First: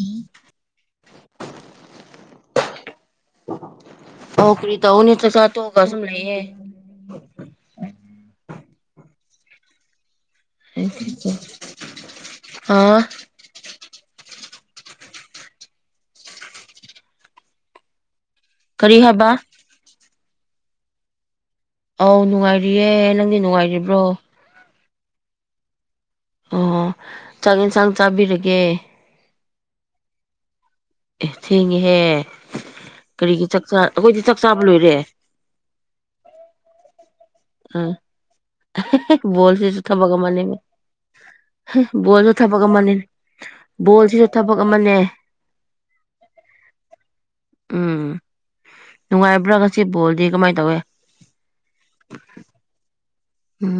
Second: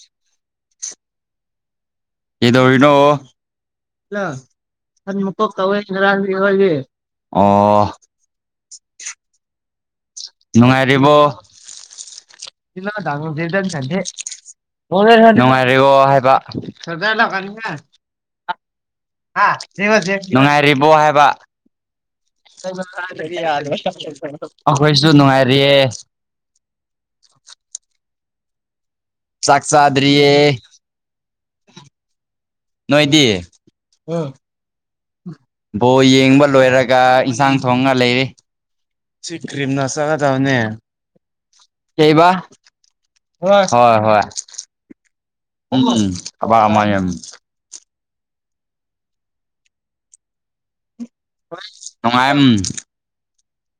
ꯎꯝ ꯏꯗꯣꯔꯤꯅꯣ ꯀꯦ ꯑꯧ ꯀꯔꯤ ꯇꯧꯅꯤ ꯆꯥꯛꯆꯥ ꯇꯣꯛꯑꯒ ꯁꯨꯝ ꯂꯩꯌꯦ [unintelligible] ꯅꯨꯡꯉꯥꯏꯔꯤꯕꯣꯗ ꯑꯥ ꯆꯦ ꯅꯨꯡꯉꯥꯏꯔꯔꯤꯕꯣ ꯍꯥꯏꯕ ꯀꯔꯤ ꯍꯥꯏꯕ ꯅꯨꯡꯉꯥꯏꯔꯤꯕꯣ ꯍꯥꯏꯕ ꯑꯧ ꯅꯨꯡꯉꯥꯏꯔꯤꯌꯦ ꯅꯪꯗꯤ ꯅꯨꯡꯉꯥꯏꯔꯤꯕ꯭ꯔꯣ ꯑꯈꯣꯏꯁꯨ ꯅꯨꯡꯉꯥꯏꯔꯤꯦ ꯑꯣ ꯆꯥꯛ ꯌꯦꯟꯁꯥꯡ ꯆꯥꯕꯤꯔꯒꯦ ꯆꯥꯛꯆꯥꯗ꯭ꯔꯤ ꯑꯦ ꯊꯦꯡꯉꯦꯍꯦ ꯅꯣꯏꯗꯤ ꯀꯔꯤꯒꯤ ꯆꯥꯛꯆꯥ ꯑꯩꯈꯣꯏꯗꯤ ꯆꯥꯛ ꯆꯥꯕ ꯂꯣꯏꯔꯦ ꯕꯣ ꯌꯦꯡꯕ ꯂꯣꯏꯔꯒ ꯌꯦꯟꯁꯥꯡ ꯊꯣꯡꯒ ꯑꯥ ꯂꯩꯔꯤ ꯍꯦꯛ ꯁꯋꯤ ꯕꯣꯜꯁꯤꯁꯨ ꯀ꯭ꯔꯤꯝꯗꯣ ꯊꯕꯛ ꯑꯃꯅꯦ ꯆꯠꯀꯗꯕꯅꯦ ꯕꯣꯜꯁꯨ ꯊꯕꯛ ꯑꯃꯅꯤ ꯍꯣꯏ ꯍꯣꯏ ꯕꯣꯜꯁꯤꯁꯨ ꯊꯕꯛ ꯑꯃꯅꯦ ꯎꯝ ꯑꯕꯃꯥꯏꯦꯝ ꯅꯨꯡꯉꯥꯏꯕ꯭ꯔꯥꯒꯁꯤ ꯕꯣꯜꯗꯤ ꯀꯃꯥꯏꯅ ꯇꯧꯋꯦ ꯅꯅꯨꯡꯉꯥꯏꯦꯝ ꯎꯝ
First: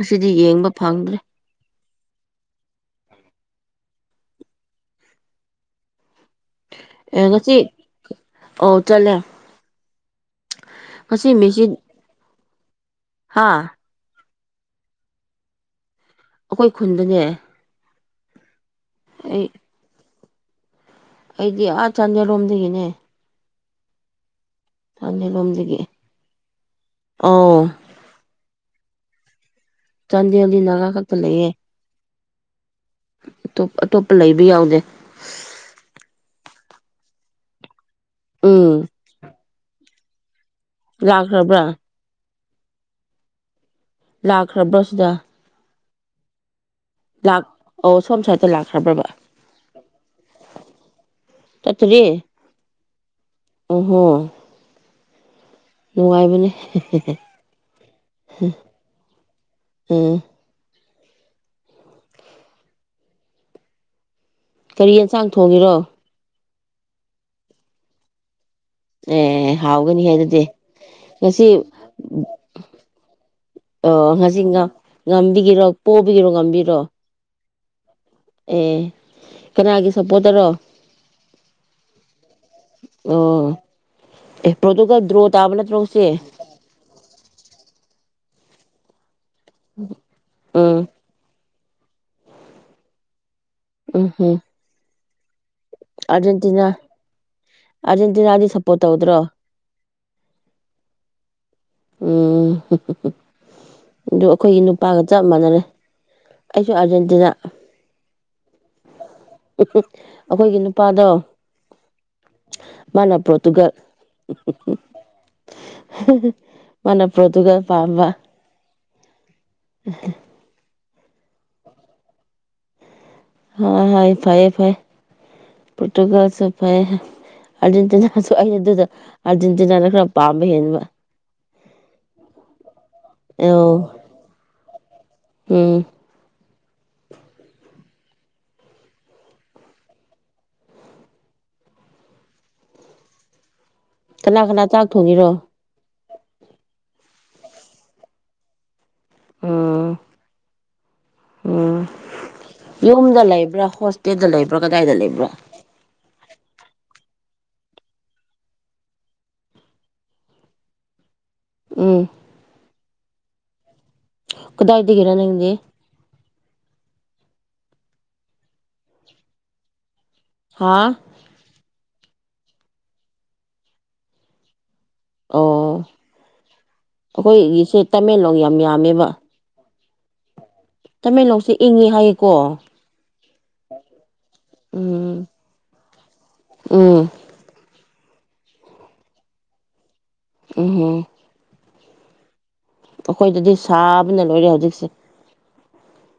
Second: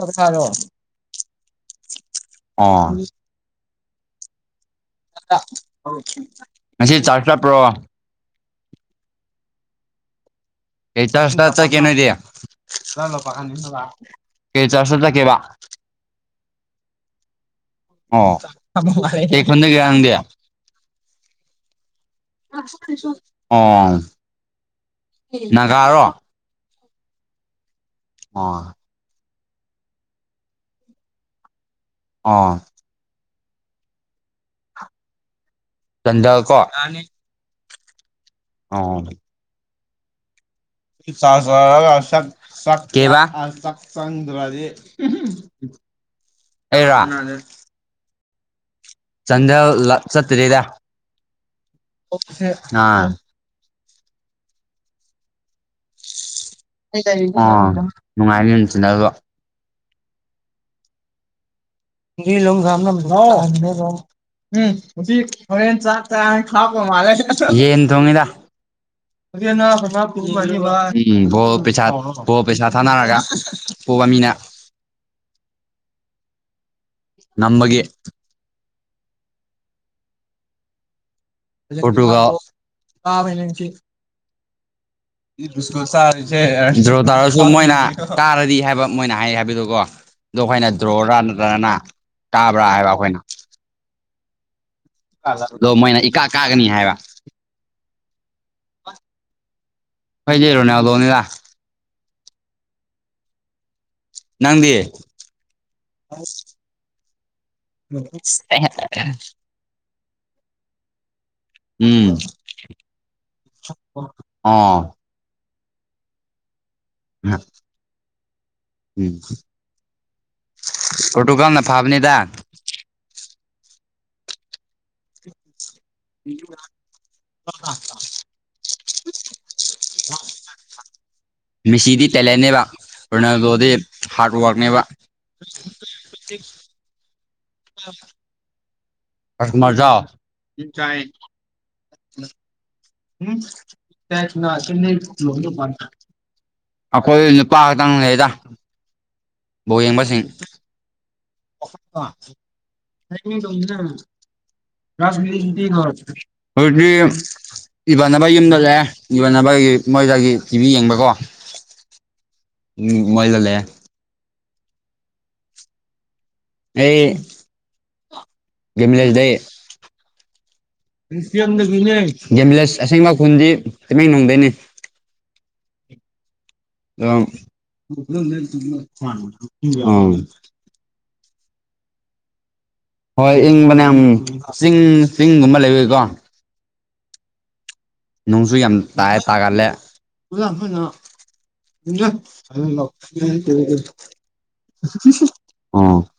ꯑꯁꯤꯗꯤ ꯌꯦꯡꯕ ꯐꯪꯗ꯭ꯔꯦ ꯑꯥ ꯉꯁꯤ ꯆꯥ ꯑꯦ ꯉꯁꯤ ꯆꯠꯄ꯭ꯔꯣ ꯑꯧ ꯆꯠꯂꯦ ꯍ ꯆ ꯉꯁꯤ ꯑꯁ ꯃꯦꯁꯤ ꯆ ꯀꯅꯗ ꯆ ꯍꯥ ꯀ ꯆꯁꯂ ꯀꯦꯕ ꯑꯩꯈꯣꯏ ꯈꯨꯟꯗꯅꯦ ꯑꯣ ꯍꯗꯅꯗ ꯑꯩ ꯑꯩꯗꯤ ꯑꯥ ꯆꯥꯟꯗꯦꯜꯔꯣꯝꯗꯒꯤꯅꯦ ꯑꯣ ꯅꯥꯒꯥꯔꯣ ꯑꯣ ꯑꯣ ꯆꯥꯟꯗ ꯂꯤ ꯅꯂ ꯀꯛꯇ ꯂꯩꯌꯦꯦ ꯑꯥ ꯑꯇꯣꯞ ꯑꯇꯣꯞꯄ ꯂꯩꯕ ꯌꯥꯎꯗꯦ ꯆꯟꯗ ꯀꯣ ꯎꯝ ꯑ ꯂꯥꯛꯈ꯭ꯔꯕ꯭ꯔꯥ [unintelligible] ꯂꯥꯛꯈ꯭ꯔꯕ꯭ꯔꯥ ꯁꯤꯗ ꯆꯥꯡꯗ꯭ꯔꯥꯗꯤ ꯂꯥꯛ ꯑꯣ ꯁꯁꯥꯇ ꯂꯥꯛ ꯆꯗ ꯂ ꯆꯠꯇꯗ ꯑꯥ ꯑꯍꯨꯝ ꯅꯨꯡꯉꯥꯏꯕꯅꯦ ꯅꯨꯡꯉꯥꯏꯅꯤꯁꯤꯅ ꯑꯝ [unintelligible] ꯃꯥ ꯀꯔꯤ ꯌꯦꯟꯁꯥꯡ ꯊꯣꯡꯉꯤꯔꯣ ꯌꯦꯟ ꯇꯣꯡꯉꯗ [unintelligible] ꯑꯦ ꯍꯥꯎꯒꯅꯤꯍꯦ ꯑꯗꯨꯗꯤ ꯎꯝ ꯕꯣ ꯉꯁꯤ ꯄꯩꯁꯥ ꯚꯣꯠ ꯄꯩꯁꯥ ꯊꯥꯅꯔꯒ ꯑ ꯄꯣꯕ ꯃꯤꯅ ꯉꯁꯤ ꯉ ꯉꯝꯕꯤꯒꯤꯔꯣ ꯄꯣꯕꯤꯒꯤꯔꯣ ꯉꯕꯤ ꯅꯝꯕꯒꯤ ꯑꯦ ꯀꯅꯥꯒꯤ ꯁꯄꯣꯠꯇꯔꯣ [unintelligible] ꯑꯣ [unintelligible] ꯑꯦ ꯄꯣꯔꯇꯨꯒꯜ ꯗ꯭ꯔꯣ ꯇꯥꯕ ꯅꯠꯇ꯭ꯔꯣ ꯉꯁꯤ [unintelligible] ꯇꯥꯔꯁꯨ ꯃꯣꯏꯅ ꯀꯥꯔꯗꯤ ꯍꯥꯏꯕ ꯃꯣꯏꯅ ꯍꯥꯏ ꯍꯥꯏꯕ ꯗꯨꯀꯣ ꯑꯗꯨ ꯑꯩꯈꯣꯏꯅ ꯎꯝ ꯗ꯭ꯔꯣꯔꯥ ꯅꯠꯇ꯭ꯔꯒꯅ ꯇꯥꯕ꯭ꯔꯥ ꯍꯥꯏꯕ ꯑꯩꯈꯣꯏꯅ ꯎꯝ ꯍꯝ ꯗꯣ ꯃꯣꯏꯅ ꯏꯀꯥ ꯀꯥꯒꯅꯤ ꯍꯥꯏꯕ ꯑꯥꯔꯖꯦꯟꯇꯤꯅꯥꯗꯤ ꯁꯞꯄꯣꯔꯠ ꯇꯧꯗ꯭ꯔꯣ ꯍꯩꯖꯔꯣꯅꯦ ꯂꯣꯅꯤꯗ ꯎꯝ ꯑꯗꯨ ꯑꯩꯈꯣꯏꯒꯤ ꯅꯪꯗꯤ ꯅꯨꯄꯥꯒ ꯆꯞ ꯃꯥꯟꯅꯔꯦ ꯑꯩꯁꯨ ꯑꯥꯔꯖꯦꯟꯇꯤꯅꯥ [inaudible] ꯑꯩꯈꯣꯏꯒꯤ ꯅꯨꯄꯥꯗꯣ ꯎꯝ ꯃꯥꯅ ꯄꯣꯔꯇꯨꯒꯜ ꯑꯣ ꯃꯅ ꯄ꯭ꯔꯗꯨꯒ ꯄꯥꯝꯝꯕ ꯎꯝ ꯎ ꯐꯣꯇꯣꯀꯜꯅ ꯐꯥꯕꯅꯤꯗ ꯍꯣꯏ ꯍꯣꯏ ꯐꯩꯌꯦ ꯐꯌꯦ ꯄꯣꯔꯇꯨꯒꯜꯁꯨ ꯐꯌꯦ ꯑꯥꯔꯖꯦꯟꯇꯤꯅꯥꯁꯨ ꯑꯩꯅ ꯑꯗꯨꯗ ꯑꯥꯔꯖꯦꯟꯇꯤꯅꯥꯅ ꯈꯔ ꯄꯥꯝꯕ ꯍꯦꯟꯕ ꯃꯤꯁꯤꯗꯤ ꯇꯦꯂꯦꯟꯅꯦꯕ ꯔꯣꯅꯥꯜꯗꯣꯗꯤ ꯑꯧ ꯍꯥꯔꯠ ꯋꯥꯔꯛꯅꯦꯕ ꯎꯝ [inaudible] ꯑ ꯍꯃꯖꯥ [unintelligible] ꯀꯅꯥ ꯀꯅꯥ ꯆꯥꯛ ꯊꯣꯡꯉꯤꯔꯣ ꯑꯩꯈꯣꯏ ꯂꯨꯄꯥ ꯈꯇꯪ ꯂꯩꯗ ꯎꯝ [unintelligible] ꯕꯁꯤꯡ ꯎꯝ ꯌꯨꯝꯗ ꯂꯩꯕ꯭ꯔꯥ ꯍꯣꯁꯇꯦꯜꯗ ꯂꯩꯕ꯭ꯔꯥ ꯀꯗꯥꯏꯗ [unintelligible] ꯂꯩꯕ꯭ꯔꯥ ꯍꯧꯖꯤꯛꯇꯤ ꯏꯃꯅꯕ ꯌꯨꯝꯗ ꯂꯩꯑꯦ ꯏꯃꯥꯟꯅꯕꯒꯤ ꯃꯣꯏꯗꯒꯤ ꯇꯤꯚꯤ ꯌꯦꯡꯕꯀꯣ ꯎꯝ ꯎꯝ ꯃꯣꯏꯗ ꯂꯩ ꯀꯗꯥꯏꯗꯒꯦꯔ ꯅꯗ ꯑꯦ [unintelligible] ꯍꯥ ꯒꯦꯝꯕꯤꯂꯁ ꯑꯁꯦꯡꯕ ꯈꯨꯟꯗꯤ ꯇꯨꯃꯦꯡꯂꯣꯡꯗꯩꯅꯤ ꯑꯣ ꯑꯗꯣ ꯑꯩꯈꯣꯏꯒꯤꯁꯦ ꯇꯃꯦꯡꯂꯣꯡ ꯌꯥꯝ ꯌꯥꯝꯃꯦꯕ ꯑ ꯇꯃꯦꯡꯂꯣꯡꯁꯦ ꯏꯪꯉꯦ ꯍꯥꯏꯌꯦꯀꯣ ꯍꯣꯏ ꯏꯪꯕꯅꯌꯥꯝ ꯆꯤꯡ ꯎꯝ ꯆꯤꯡꯒꯨꯝꯕ ꯂꯩꯕꯏꯀꯣ ꯎꯝ ꯅꯨꯡꯁꯨ ꯌꯥꯝ ꯇꯥꯏꯑ ꯇꯥꯒꯠꯂꯦ ꯎꯝ ꯑꯩꯈꯣꯏꯗꯗꯤ ꯁꯥꯕꯅ ꯂꯣꯏꯔꯦ ꯍꯧꯖꯤꯛꯁꯦ [unintelligible]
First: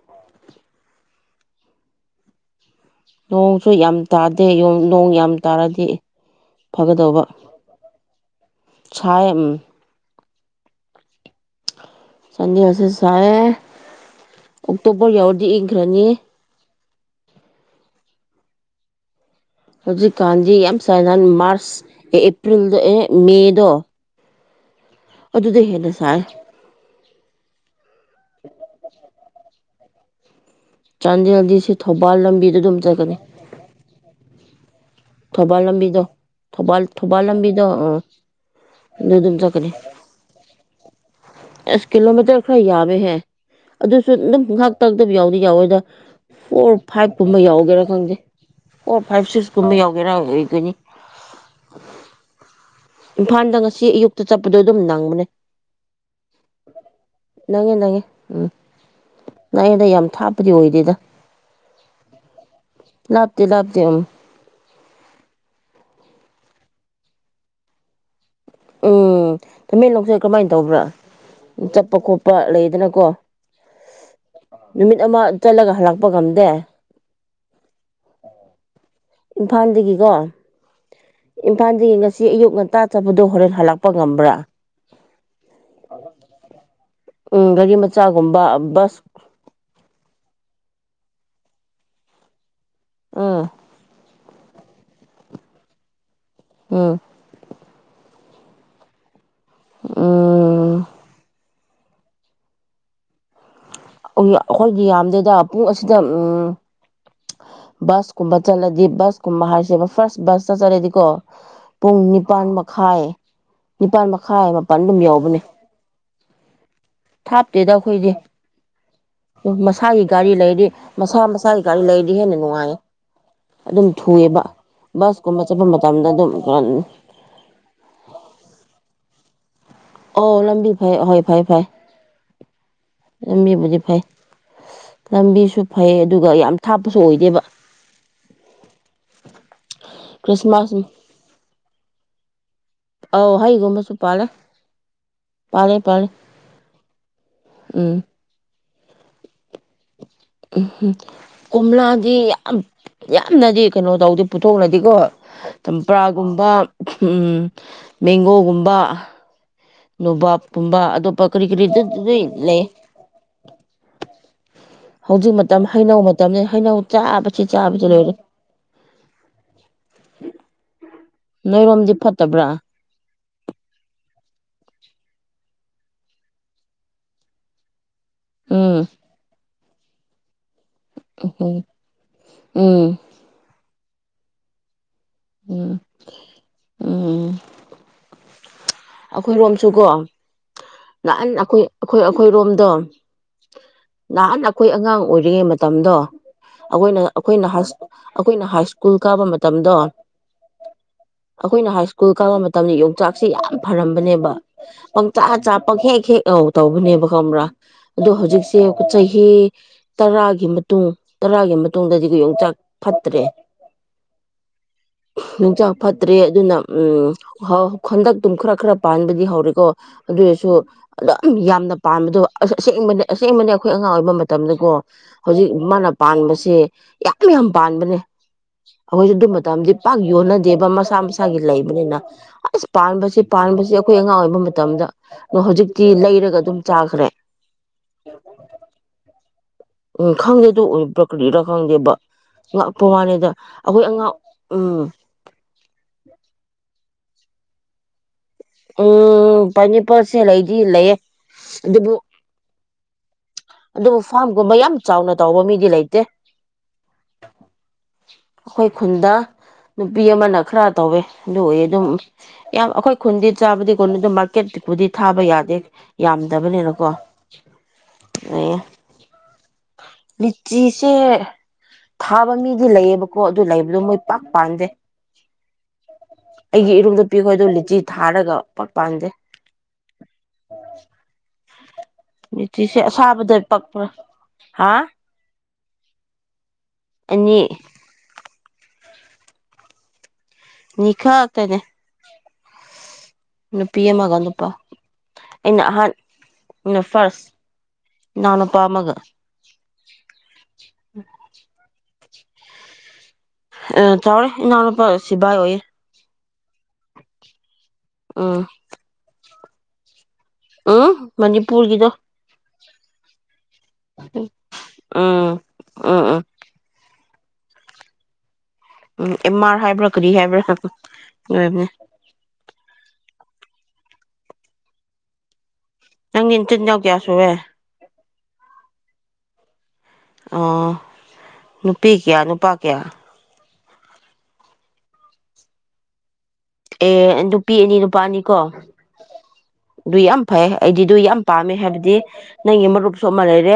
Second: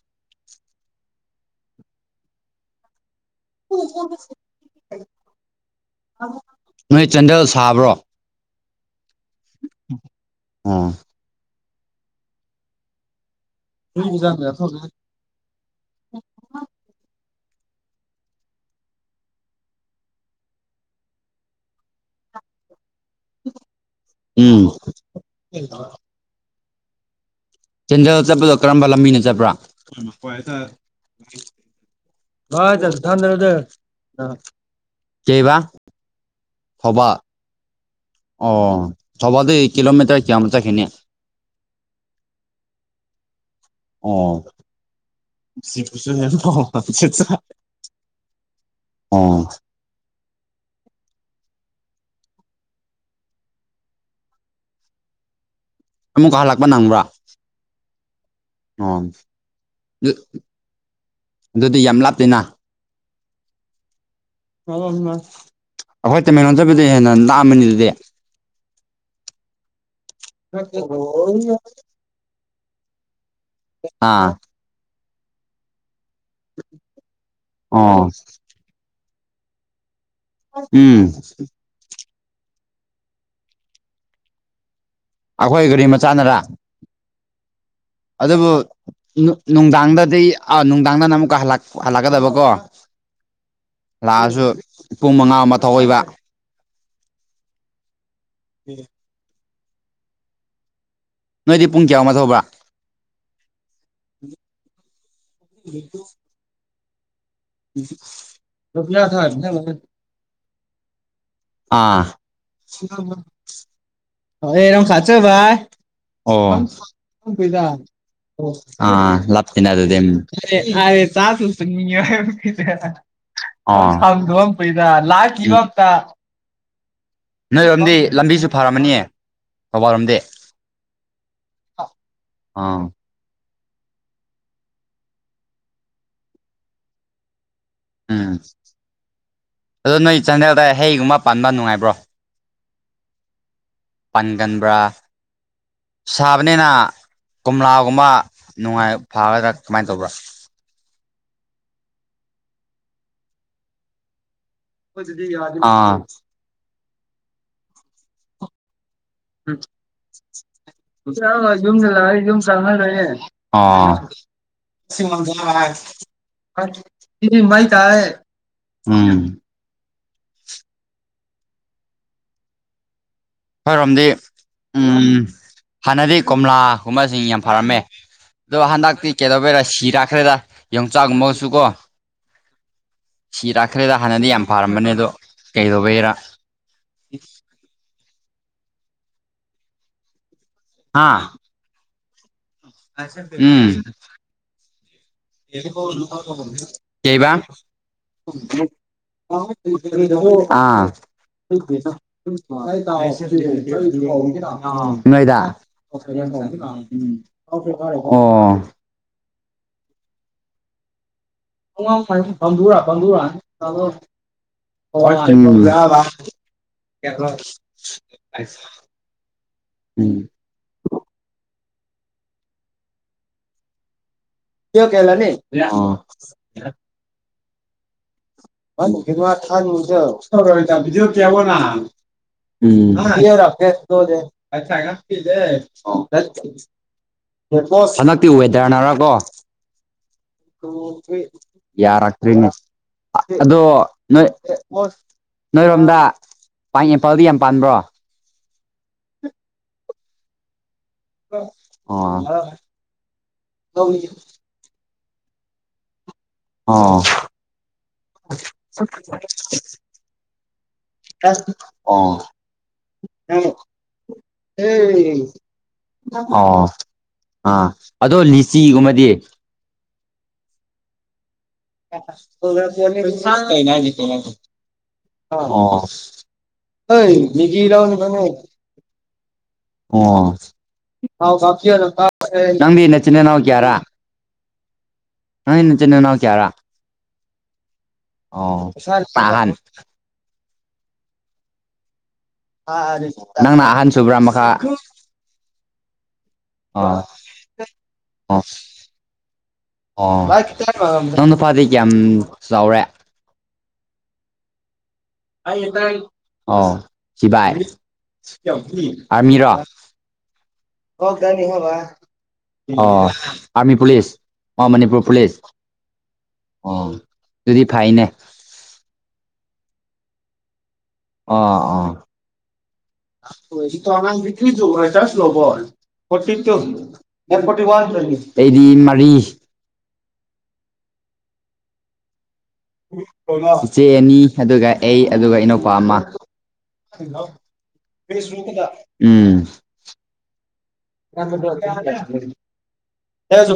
ꯅꯣꯡꯁꯨ ꯌꯥꯝ ꯇꯥꯗꯦ ꯅꯣꯡ ꯌꯥꯝ ꯇꯥꯔꯗꯤ ꯅꯣꯏ ꯆꯥꯟꯗꯦꯜ ꯁꯥꯕ꯭ꯔꯣ ꯁ ꯑꯥ ꯆꯟꯗꯦꯁꯦ ꯁꯥꯏ ꯎꯝ ꯑꯣꯛꯇꯣꯕꯔ ꯌꯥꯎꯔꯗꯤ ꯏꯪꯈ꯭ꯔꯅꯤ ꯍꯧꯖꯤꯛꯀꯥꯟꯗꯤ ꯌꯥꯝ ꯁꯥꯏꯖꯟ ꯃꯥꯔꯁ ꯑꯦ ꯑꯦꯄ꯭ꯔꯤꯜꯗ ꯑꯦ ꯃꯦꯗꯣ ꯎꯝ ꯑꯗꯨꯗ ꯍꯦꯟꯅ ꯁꯥꯔ ꯆꯦꯟꯗꯦꯜ ꯆꯠꯄꯗꯣ ꯀꯔꯝꯕ ꯂꯝꯕꯤꯅ ꯆꯠꯄ꯭ꯔꯥ ꯆꯥꯟꯗꯦꯜꯗꯤ ꯁꯤ ꯊꯧꯕꯥꯜ ꯂꯝꯕꯤꯗ ꯍ ꯑꯗꯨꯝ ꯆꯠ ꯆꯠꯀꯅꯤ ꯊꯥꯟꯗꯗ ꯑ ꯊꯧꯕꯥꯜ ꯂꯝꯕꯤꯗꯧ ꯊꯧꯕꯥꯜ ꯂꯝꯕꯤꯗ ꯑ ꯑꯣ ꯁꯕꯥꯗꯤ ꯀꯤꯂꯣꯃꯤꯇꯔ ꯀꯌꯥ ꯑꯃꯠꯇ ꯈꯅꯤ ꯑ ꯀꯂꯣꯃꯤꯇꯔ ꯈꯥꯏ ꯌꯥꯕꯦ ꯍꯥꯏꯦ ꯑꯗꯨꯁꯨ ꯑꯣ ꯑꯗꯨꯝ ꯉꯥꯏꯍꯥꯛ ꯇꯥꯛꯛꯇꯕ ꯌꯥꯎꯗꯤ ꯌꯥꯎꯋꯦꯗ ꯐꯣꯔ ꯐꯥꯏꯚ ꯀꯨꯝꯕ ꯌꯥꯎꯒꯦꯔꯥ ꯈꯪꯗꯦ ꯑꯣ ꯐꯥꯏꯚ ꯁꯤꯛꯁꯀꯨꯝꯕ ꯌꯥꯎꯒꯦꯔꯥ ꯑꯣꯏꯒꯅꯤ ꯏꯝꯐꯥꯜꯗ ꯉꯁꯤ ꯑꯌꯨꯛꯇ ꯆꯠꯄꯗꯣ ꯑꯗꯨꯝ ꯅꯪꯕꯅꯦ ꯑꯃꯨꯛꯀ ꯍꯜꯂꯛꯄ ꯅꯪꯕ꯭ꯔꯥ ꯅꯪꯉꯦ ꯅꯪꯉꯦ ꯎꯝ ꯑꯣ ꯅꯏꯗ ꯌꯥꯝ ꯑꯗꯨ ꯊꯥꯞꯄꯗꯤ ꯑꯣꯏꯗꯦꯗ ꯑꯗꯨꯗꯤ ꯌꯥꯝ ꯂꯥꯞꯇꯦꯅ ꯂꯞꯇ ꯂꯞꯇ ꯎ ꯑꯩꯈꯣꯏ ꯇꯃꯦꯦꯟ ꯂꯣꯟꯖꯕꯗ ꯍꯦꯟꯅ ꯂꯥꯛꯑꯝꯕꯅꯤ ꯑꯗꯨꯗꯤ ꯎꯝ ꯊꯃꯦꯦꯟꯡꯂꯣꯡꯁꯦ ꯀꯃꯥꯏꯅ ꯇꯧꯕ꯭ꯔꯥ ꯆꯠꯄ ꯈꯣꯠꯄ ꯂꯩꯗꯅꯀꯣ ꯑꯥ ꯃꯤꯠ ꯑꯃ ꯆꯠꯂꯒ ꯍꯔꯄ ꯑꯣꯥ ꯏꯝꯐꯥꯜꯗꯒꯤꯀꯣ ꯎꯝ ꯏꯝꯐꯥꯜꯗꯒꯤ ꯉꯁ ꯁꯤ ꯑꯌꯨꯛ ꯉꯟꯇꯥ ꯆꯕꯗꯣ ꯍꯣꯔꯦꯟ ꯍꯜꯂꯛꯄ ꯉꯝꯕ꯭ꯔꯥ ꯑꯩꯈꯣꯏ ꯒꯥꯔꯤ ꯃꯆꯥꯥꯟꯅꯔꯥ ꯎꯝ ꯒꯥꯔꯤ ꯑꯗꯨꯕꯨ ꯃꯆꯥꯒꯨꯝꯕ ꯕꯁ ꯅꯨꯡꯗꯥꯡꯗꯗꯤ ꯑꯥ ꯅꯨꯡꯗꯥꯡꯗꯪꯅ ꯑꯃꯨꯛꯀ ꯍꯜꯂꯛꯀꯗꯕꯀꯣ ꯑꯥ ꯂꯥꯛꯑꯁꯨ ꯄꯨꯡ ꯃꯉꯥ ꯑꯃ ꯊꯣꯛꯧꯏꯕ ꯎꯝ ꯎꯝ ꯑ ꯅꯣꯏꯗꯤ ꯄꯨꯡ ꯀꯌꯥꯉꯥ ꯊꯧꯕ꯭ꯔꯥ ꯑꯩꯈꯣꯏꯗꯤ ꯌꯥꯝꯗꯦꯗ ꯄꯨꯡ ꯑꯁꯤꯗ ꯎꯝ ꯕꯁ ꯀꯨꯝꯕ ꯆꯠꯂꯗꯤ ꯕꯁꯀꯨꯝꯕ ꯍꯥꯏꯁꯦꯕ ꯐꯥꯔꯁ ꯕꯁꯇ ꯆꯠꯂꯗꯤꯀꯣ ꯄꯨꯡ ꯑꯥ ꯅꯤꯄꯥꯜ ꯃꯈꯥꯏ ꯑꯣ ꯅꯤꯄꯥꯜ ꯃꯈꯥꯏ ꯃꯥꯄꯜ ꯑꯗꯨꯝ ꯌꯥꯎꯕꯅꯦ ꯑꯣ ꯂꯞ ꯇꯅ ꯑꯗꯨ ꯃꯁꯥꯒꯤ ꯒꯥꯔꯤ ꯂꯩꯔꯗꯤ ꯃꯁꯥ ꯆ ꯃꯁꯥꯒꯤ ꯒꯥꯔꯤ ꯂꯩꯔꯗꯤ ꯍꯦꯟꯅ ꯅꯨꯡꯉꯥꯏꯌꯦ ꯗꯗ ꯑꯗꯨꯝ ꯊꯨꯑꯦꯕ ꯍꯝꯄꯣꯏꯗ ꯂꯥꯛ ꯕꯁꯀꯨꯝꯕ ꯆꯠꯄ ꯏꯒꯇ ꯃꯇꯝꯗ ꯑꯗꯨꯝ ꯅꯣꯏꯔꯣꯝꯗꯤ ꯂꯝꯕꯤꯁꯨ ꯐꯔꯝꯃꯅꯤꯌꯦ ꯊꯧꯕꯥꯜꯔꯣꯝꯗꯤ ꯑꯣ ꯂꯝꯕꯤ ꯐꯩ ꯍꯣꯏ ꯐꯩ ꯐꯩ ꯑꯥ ꯂꯝꯕꯤ ꯐꯩ ꯂꯝꯕꯤꯁꯨ ꯐꯩ ꯑꯗꯨꯒ ꯌꯥꯝ ꯊꯥꯞꯄꯁꯨ ꯑꯣꯏꯗꯦꯕ ꯎꯝ ꯑꯣ ꯅꯣꯏ ꯆꯥꯟꯗꯦꯜꯗ ꯈ꯭ꯔꯤꯁꯃꯥꯁ ꯍꯩꯒꯨꯝꯕ ꯄꯥꯟꯕ ꯅꯨꯡꯉꯥꯏꯕ꯭ꯔꯣ ꯑꯥꯎ ꯍꯩꯒꯨꯝꯕꯁꯨꯄꯥꯜ ꯄꯥꯟꯒꯟꯕ꯭ꯔꯥ ꯁꯥꯕꯅꯤꯅ ꯀꯣꯝꯂꯥꯒꯨꯝꯕ ꯅꯨꯡꯉꯥꯏꯕ ꯐꯥꯔꯗ꯭ꯔ ꯎꯝ ꯀꯣꯝꯂꯥꯗꯤ ꯌꯥꯝ ꯌꯥꯝꯅꯗꯤ ꯀꯩꯅꯣ ꯇꯧꯗꯤ ꯄꯨꯊꯣꯛꯅꯗꯤꯀꯣ ꯑꯥ ꯆꯝꯄ꯭ꯔꯥꯒꯨꯝꯕ ꯃꯦꯡꯒꯣꯒꯨꯝꯕ ꯅꯣꯕꯥꯞꯀꯨꯝꯕ ꯑꯇꯣꯞꯄ ꯀꯔꯤ ꯑ ꯀꯔꯤ ꯌ ꯑꯗꯨꯗꯤ ꯌꯎ ꯂꯩ ꯆꯅꯦ ꯍꯧꯖꯤꯛ ꯃꯇꯝ ꯍꯩꯅꯧ ꯃꯇꯝꯅꯤ ꯍꯩꯅꯧ ꯀꯗꯤ ꯆꯥꯕꯁꯤ ꯃꯥꯏ ꯆꯥꯕꯁꯤ ꯇꯥꯏ ꯂꯣꯏꯔꯦ ꯎꯝ ꯅꯣꯏꯔꯣꯝꯗꯤ ꯐꯠꯇꯕ꯭ꯔꯥ ꯑꯩꯈꯣꯏꯔꯣꯝꯗꯤ ꯍꯥꯟꯅꯗꯤ ꯀꯣꯝꯂꯥꯒꯨꯝꯕꯁꯤꯡ ꯌꯥꯝ ꯐꯔꯝꯃꯦ ꯑꯗꯨꯣ ꯎꯝ ꯍꯗꯥꯛꯇ ꯀꯗꯣꯕꯦꯔ ꯁꯤꯔ ꯍꯥꯈ꯭ꯔꯦꯗ ꯌꯣꯡꯆꯥꯛꯒꯨꯝꯕꯒꯁꯨ ꯎꯝ ꯀꯣ ꯎꯝ ꯁꯤꯗ ꯠꯈ꯭ꯔꯦꯗ ꯍꯥꯟꯅꯗꯤ ꯌꯥꯝ ꯐꯥꯔꯝꯕꯅꯦ ꯑꯗꯣ ꯎꯝ ꯀꯩꯗꯧꯕꯩꯔ ꯎꯝ ꯑꯩꯈꯣꯏꯔꯣꯝꯁꯨꯀꯣ ꯅꯍꯥꯟ ꯍꯥ ꯑꯩꯈꯣꯏ ꯑꯩꯈꯣꯏ ꯑꯩꯈꯣꯏꯔꯣꯝ ꯑꯗꯣ ꯎꯝ ꯅꯍꯥꯟ ꯑꯩꯈꯣꯏ ꯑꯉꯥꯡ ꯑꯣꯏꯔꯤꯉꯩ ꯃꯇꯝꯗꯣ ꯑꯩꯈꯣꯏꯅ ꯀꯩꯕ ꯑꯩꯈꯣꯏꯅ ꯑꯩꯈꯣꯏꯅ ꯍꯥꯏ ꯁ꯭ꯀꯨꯜ ꯀꯥꯕ ꯃꯇꯝꯗꯣ ꯑꯥ ꯑꯩꯈꯣꯏꯅ ꯍꯥꯏ ꯁ꯭ꯀꯨꯜ ꯀꯥꯕ ꯃꯇꯝꯗ ꯌꯣꯡꯆꯥꯛꯁꯤ ꯌꯥꯝ ꯐꯔꯝꯕꯅꯦꯕ ꯄꯪꯆꯥ ꯆ ꯅꯣꯏꯗ ꯄꯪ ꯍꯦꯛ ꯍꯦꯛ ꯉꯧ ꯇꯧꯕꯅꯦꯕ ꯈꯪꯕ꯭ꯔꯥ ꯑꯗꯣ ꯍꯧꯖꯤꯛꯁꯦ ꯄꯦ ꯇꯔꯥꯒꯤ ꯃꯇꯨꯡ ꯇꯔꯥꯒꯤ ꯃꯇꯨꯡꯗꯗꯤ ꯌꯣꯡꯆꯥꯛ ꯐꯠꯇ꯭ꯔꯦ ꯑꯣ ꯎꯝ ꯅꯨꯡꯆꯥꯛ ꯐꯠꯇ꯭ꯔꯦ ꯑꯗꯨꯅ ꯎꯝꯟꯗꯛ ꯇꯨꯝ ꯈꯔ ꯈꯔ ꯄꯥꯟꯕꯗꯤ ꯍꯧꯔꯀꯣ ꯑꯗꯨꯔꯁꯨ ꯑꯗꯨꯝ ꯌꯥꯝꯅ ꯄꯥꯟꯕꯥꯗꯣ ꯑꯁ ꯑꯁꯦꯡꯕ ꯑꯁꯦꯡꯕꯅꯦ ꯑꯩꯈꯣꯏ ꯑꯉꯥꯡ ꯑꯣꯏꯕ ꯃꯇꯝꯗꯀꯣ ꯍꯧꯖꯤꯛ ꯃꯥꯅ ꯄꯥꯟꯕꯁꯦ ꯌꯥꯝ ꯌꯥꯝ ꯄꯥꯟꯕꯅꯦ ꯑꯩꯈꯣꯏꯁꯨ ꯑꯗꯨ ꯃꯇꯝꯗꯤ ꯄꯥꯛ ꯌꯣꯟꯅꯗꯦꯕ ꯃꯁꯥ ꯃꯁꯥꯒꯤ ꯑꯣ ꯂꯩꯕꯅꯤꯅ ꯑꯁ ꯄꯥꯟꯕꯁ ꯁꯤ ꯄꯥꯟꯕꯁꯦ ꯑꯩꯈꯣꯏ ꯑꯉꯥꯡ ꯑꯣꯏꯕ ꯃꯇꯝꯗ ꯍꯧꯖꯤꯛꯇꯤ ꯂꯩꯔꯒ ꯑꯗꯨꯝ ꯍꯟꯗꯛꯇꯤ ꯆꯥꯈ꯭ꯔꯦ ꯣ ꯍꯟꯗꯛꯇꯤ ꯋꯦꯗꯔꯅꯔ ꯀꯣ ꯎꯝ ꯈꯪꯗꯦ ꯑꯗꯨ ꯑꯣꯏꯕ꯭ꯔꯥ ꯀꯔꯤꯔꯥ ꯈꯪꯗꯦꯕ ꯌꯥꯔꯈꯔꯤꯅꯤ ꯉꯛꯄ ꯋꯥꯅꯤꯗ ꯑꯗꯣ ꯑꯩꯈꯣꯏ ꯑꯉꯥꯡ ꯅ ꯎꯝ ꯅꯣꯏꯔꯣꯝꯗ ꯄꯥꯡ ꯑꯦꯄꯜꯗꯤ ꯌꯥꯝ ꯄꯥꯟꯕ꯭ꯔꯣ ꯎꯝ ꯄꯅꯤꯄꯔꯁꯦꯂ ꯏ ꯏꯂꯌꯦꯦ ꯑꯗꯨꯕꯨ ꯑꯣ ꯑꯗꯨꯕꯨ ꯐꯥꯝꯒꯨꯝꯕ ꯌꯥꯝ ꯆꯥꯎꯅ ꯇꯧꯕ ꯃꯤꯗꯤ ꯂꯩꯇꯦ ꯑꯣ ꯑꯩꯈꯣꯏ ꯈꯨꯨꯟꯗꯥ ꯅꯨꯄꯤ ꯑꯃ ꯅꯈꯔꯥ ꯇꯧꯋꯦ ꯑꯗꯨ ꯎꯏ ꯑꯗꯨꯝ ꯌꯥꯝ ꯑꯩꯈꯣꯏ ꯈꯨꯟꯗꯤ ꯆꯥꯕꯗꯤ ꯀꯣꯟ ꯑꯗꯨꯝ ꯀꯦꯠꯄꯨꯗꯤ ꯊꯥꯕ ꯌꯥꯗꯦ ꯑꯣ ꯑꯣ ꯌꯥꯝꯗꯕꯅꯤꯅꯀꯣ ꯑꯥ ꯑꯗꯣ ꯑ ꯂꯤꯆꯤꯒꯨꯝꯕꯗꯤ ꯕꯤꯆꯁꯦ ꯑꯗꯨ ꯂꯩꯕꯗꯣ ꯃꯣꯏ ꯄꯥꯛ [unintelligible] ꯄꯥꯟꯗꯦ ꯑ ꯑꯩꯒꯤ ꯍꯣꯏ ꯏꯔꯨꯞꯅꯨꯄꯤꯈꯣꯏꯗꯣ ꯃꯤꯒꯤꯔ ꯂꯤꯆꯤ ꯊꯥꯔꯒ ꯄꯥꯛ ꯄꯥꯟꯗꯦ ꯑꯣ ꯃꯆꯤꯁꯦ ꯅꯪꯗꯤ ꯅꯆꯤꯟ ꯑꯁꯥꯕꯗ ꯅꯅꯥꯎ ꯀꯌꯥꯔꯥ ꯄꯛꯄ ꯍꯥꯥ ꯅꯪꯗꯤ ꯅꯆꯤꯟ ꯅꯅꯥꯎ ꯀꯌꯥꯔꯥ ꯑꯅꯤ ꯑꯣ ꯄ ꯅꯤꯡꯈꯥ ꯍꯥꯏꯥꯛꯇꯅꯦ ꯅꯪꯅ ꯅꯨꯄꯤ ꯑꯍꯟ ꯃꯒ ꯁꯨꯕ꯭ꯔꯥ ꯅꯨꯄꯥꯄꯥ ꯃꯈꯥ ꯏ ꯍꯥ ꯎ ꯑꯣ ꯐꯥꯔꯁ ꯏꯅꯥꯎ ꯑꯣ ꯅꯨꯄꯥ ꯑꯃꯒ ꯑꯣ ꯅ ꯅꯨꯄꯥꯗꯤ ꯀꯌꯥꯝ ꯆꯥꯎꯔꯦ ꯑ ꯆꯥꯎꯧꯔꯦ ꯏꯅꯎꯅꯨꯄꯥꯦ ꯑꯣ ꯁꯤꯕꯥ ꯎꯝ ꯑꯥꯔꯃꯤꯔꯣ ꯎꯝ ꯍꯀꯅꯤ ꯍꯕ ꯃꯅꯤꯄꯨꯔꯒꯤꯗꯣ ꯑ ꯑꯔꯃꯤ ꯄꯨꯂꯤꯁ ꯑ ꯃꯅꯤꯄꯨꯔ ꯎꯝ ꯄꯨꯂꯤꯁ ꯎꯝ ꯎꯝ ꯑ ꯑꯗꯨꯗꯤ ꯐꯥꯏꯅꯦ ꯎꯝ ꯑꯦꯝ ꯑꯥꯔ ꯍꯥꯏꯕ꯭ꯔꯥ ꯀꯗꯤ ꯍꯥꯏꯕ꯭ꯔꯥ ꯑꯥ ꯑꯣꯏꯕꯅꯦ ꯑꯥ ꯏ ꯑꯉꯥꯡ ꯀ ꯌꯒ ꯑꯁꯂ ꯣ ꯐꯇꯤ ꯅꯪꯒꯤ ꯇ ꯅꯆꯤꯟ ꯏꯅꯥꯎ ꯀꯌꯥ ꯁꯨꯔꯦ ꯐꯇꯤ ꯋꯥꯗꯤ ꯃꯔꯤ ꯑ ꯅꯨꯄꯤ ꯀꯌꯥ ꯅꯨꯄꯥ ꯀꯌꯥ ꯏꯆꯦ ꯑꯅꯤ ꯑꯗꯨꯒ ꯑꯩ ꯑꯗꯨꯒ ꯏꯅꯧꯄꯥ ꯑꯃ ꯑꯦ ꯅꯨꯄꯤ ꯑꯅꯤ ꯅꯨꯄꯥꯅꯤꯀꯣ ꯑꯗꯨ ꯌꯥꯝ ꯐꯩ ꯑꯩꯗꯤꯗꯨ ꯌꯥꯝ ꯄꯥꯝꯃꯦ ꯍꯥꯏꯕꯗꯤ ꯅꯪꯒꯤ ꯃꯔꯨꯞꯁꯨ ꯑꯃ ꯂꯩꯔꯦ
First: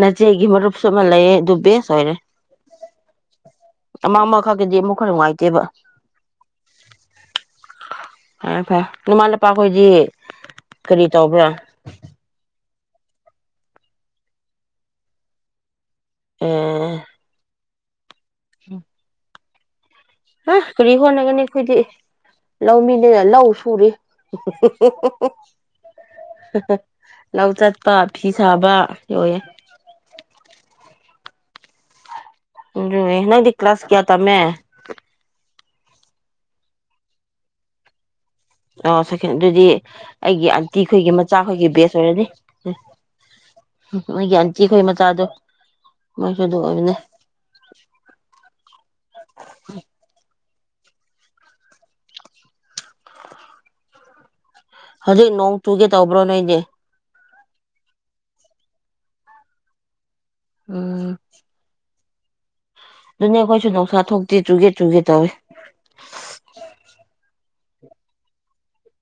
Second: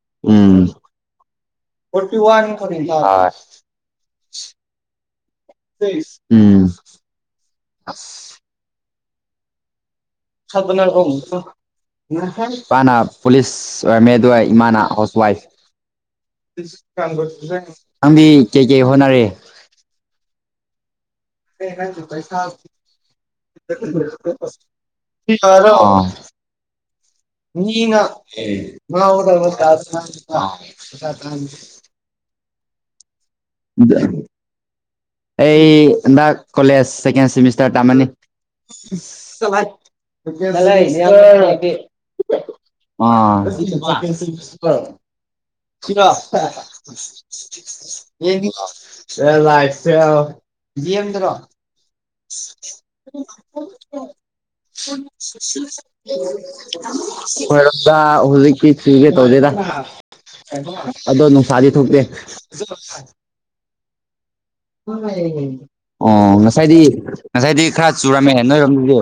ꯅꯆꯦ ꯑꯩꯒꯤ ꯎꯝ ꯃꯔꯨꯞꯁꯨ ꯑꯃ ꯂꯩ ꯗꯨꯕ ꯁꯣꯏꯔꯦ ꯑꯃ ꯑꯃ ꯈꯛꯗꯤ ꯎꯝ ꯅꯃꯥꯄꯥꯈꯣꯏꯗꯤ ꯊꯅ ꯀ ꯏꯄꯥꯅ ꯄꯨꯂꯤꯁ ꯑꯣꯏꯔꯝꯃꯦ ꯑꯗꯨꯏ ꯏꯃꯥꯅ ꯍꯥꯎꯁ ꯑ ꯋꯥꯏꯐ ꯪꯕꯤ ꯀꯩ ꯀꯩ ꯍꯣꯅꯔꯦ ꯍꯥ ꯄꯨꯔꯤ ꯊꯣꯟꯅꯒꯅꯤ ꯑꯩꯈꯣꯏꯗꯤ ꯂꯧꯃꯤꯅꯦꯅ ꯂꯧ ꯁꯨꯔꯤ ꯁꯤꯇ ꯃꯤꯅꯎ ꯑ ꯂꯣꯏꯌꯦ ꯅꯗꯤ ꯀ꯭ꯂ ꯀ꯭ꯂꯥꯁ ꯀꯌꯥ ꯊ ꯃ ꯑꯩ ꯀꯂꯦꯖꯀꯦꯟ ꯁꯤꯃꯤꯁꯇꯔ ꯇꯥꯃꯅꯤ ꯑꯣ ꯁꯦꯀꯦꯟ ꯂ ꯑꯗꯨꯗꯤ ꯑ ꯑꯩꯒꯤ ꯑꯟꯇꯤ ꯈꯣꯏꯒꯤ ꯀꯔꯣ ꯃꯆꯥꯈꯣꯏꯒꯤ ꯕꯦꯁ ꯑꯣꯏꯔꯅꯤ ꯅꯣꯏꯒꯤ ꯑꯟꯇꯤ ꯈꯣꯏ ꯃꯆꯥꯗꯣ ꯃꯣꯏꯁꯨ ꯑꯗꯨ ꯑꯣꯏꯕꯅꯦ ꯌꯦꯣ ꯑꯦ ꯂꯥꯏ ꯌꯦꯗ꯭ꯔꯣ ꯍꯧꯖꯤꯛ ꯅꯣꯡ ꯆꯨꯒꯦ ꯇꯧꯕ꯭ꯔꯣ ꯅꯣꯏꯗꯤ [unintelligible] ꯈꯣꯏꯔꯗ ꯍꯧꯖꯤꯛꯀꯤ ꯁꯤꯨꯒꯦ ꯇꯧꯗꯦꯗ ꯎꯝ ꯑꯗꯣ ꯅꯨꯡꯁꯥꯗꯤ ꯊꯣꯛꯇꯦ ꯑꯗꯨꯅꯦ ꯑꯩꯈꯣꯏꯁꯨ ꯅꯨꯡꯁꯥ ꯊꯣꯛꯇꯦ ꯆꯨꯒꯦ ꯆꯨꯒꯦ ꯇꯧꯋꯤ ꯑꯣ ꯉꯁꯥꯏꯗꯤ ꯉꯁꯥꯏꯗꯤ ꯈꯔ ꯆꯨꯔꯝꯃꯦ ꯅꯣꯏꯔꯣꯝꯗꯨꯗꯤ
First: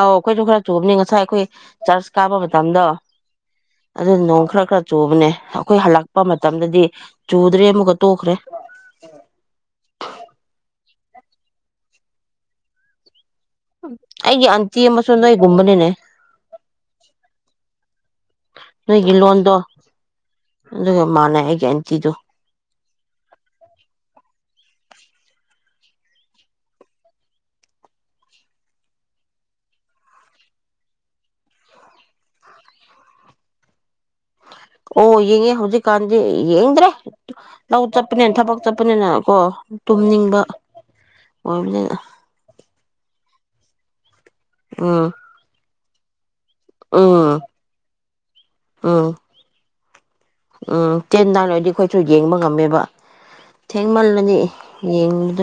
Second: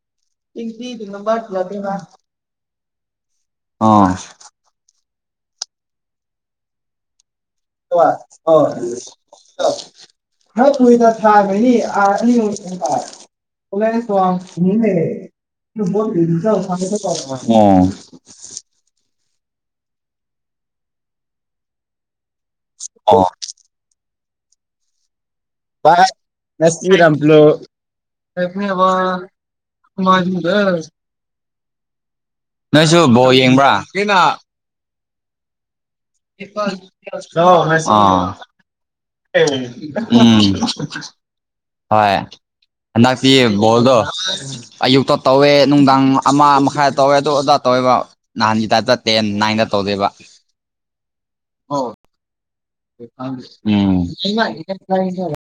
ꯑꯧ ꯑꯩꯈꯣꯏꯁꯨ ꯈꯔ ꯆꯨꯝꯕꯅꯤ ꯉꯁꯥꯏ ꯑꯩꯈꯣꯏ ꯆꯔꯆ ꯀꯥꯞꯄ ꯃꯇꯝꯗ ꯑꯗꯨ ꯑꯣ ꯅꯣꯡ ꯈꯔ ꯈꯔ ꯆꯨꯕꯅꯦ ꯑꯩꯈꯣꯏ ꯍꯜꯂꯛꯄ ꯃꯇꯝꯗꯗꯤ ꯆꯨꯗ꯭ꯔꯦ ꯑꯃꯨꯛꯀ ꯇꯣꯛꯈ꯭ꯔꯦ ꯍꯥꯏ ꯊꯗ ꯁꯥꯥꯕꯅꯤ ꯑꯅꯤ ꯑꯣꯂ ꯁꯣ ꯑꯩꯒꯤ ꯑꯟꯇꯤ ꯑꯃꯁꯨ ꯅꯣꯏꯒꯨꯝꯕꯅꯤꯅꯦ ꯅꯣꯏꯒꯤ ꯂꯣꯟꯗꯣ ꯑꯗꯨꯒ ꯃꯥꯥꯟꯅ ꯑꯩꯒꯤ ꯑꯦꯟꯇꯤꯗꯨꯣ ꯑ ꯅꯁꯔꯝ ꯄꯂꯣ ꯑꯦꯅꯤ ꯑ ꯀꯃꯗ ꯅꯣꯏꯁꯨ ꯕꯣ ꯌꯦꯡꯕ꯭ꯔꯥꯩꯅ ꯑꯣ ꯌꯦꯡꯉꯦ ꯍꯧꯖꯤꯛ ꯀꯥꯟꯗꯤ ꯌꯦꯡꯗ꯭ꯔꯦ ꯂꯧ ꯆꯠꯄꯅꯤꯅ ꯊꯕꯛ ꯆꯠꯄꯅꯤꯅ ꯀꯣ ꯇꯨꯝꯅꯤꯡꯕ ꯎꯝ ꯑꯣꯏ ꯍꯟꯗꯛꯛꯇꯤ ꯕꯣꯜꯗꯣ ꯎꯝ ꯑꯌꯨꯛꯇ ꯇꯧꯋꯦ ꯅꯨꯡꯗꯥꯡ ꯑꯃ ꯃꯈꯥꯏꯗ ꯇꯧꯋꯦ ꯑꯗꯨ ꯎꯝ ꯑꯣꯗꯥ ꯇꯧꯋꯦꯕ ꯅꯍꯥꯟꯒꯤ ꯇꯥꯏꯞꯇ ꯎꯝ ꯇꯦꯟ ꯅꯥꯏꯟꯗ ꯇꯧꯗꯣꯏꯕ ꯎꯝ ꯇꯦꯟꯗꯥꯅꯣꯏꯗꯤ ꯑꯩꯈꯣꯏꯁꯨ ꯌꯦꯡꯕ ꯉꯝꯃꯦꯕ ꯊꯦꯡꯃꯜꯂꯅꯤ ꯌꯦꯡꯕꯗꯣ [unintelligible]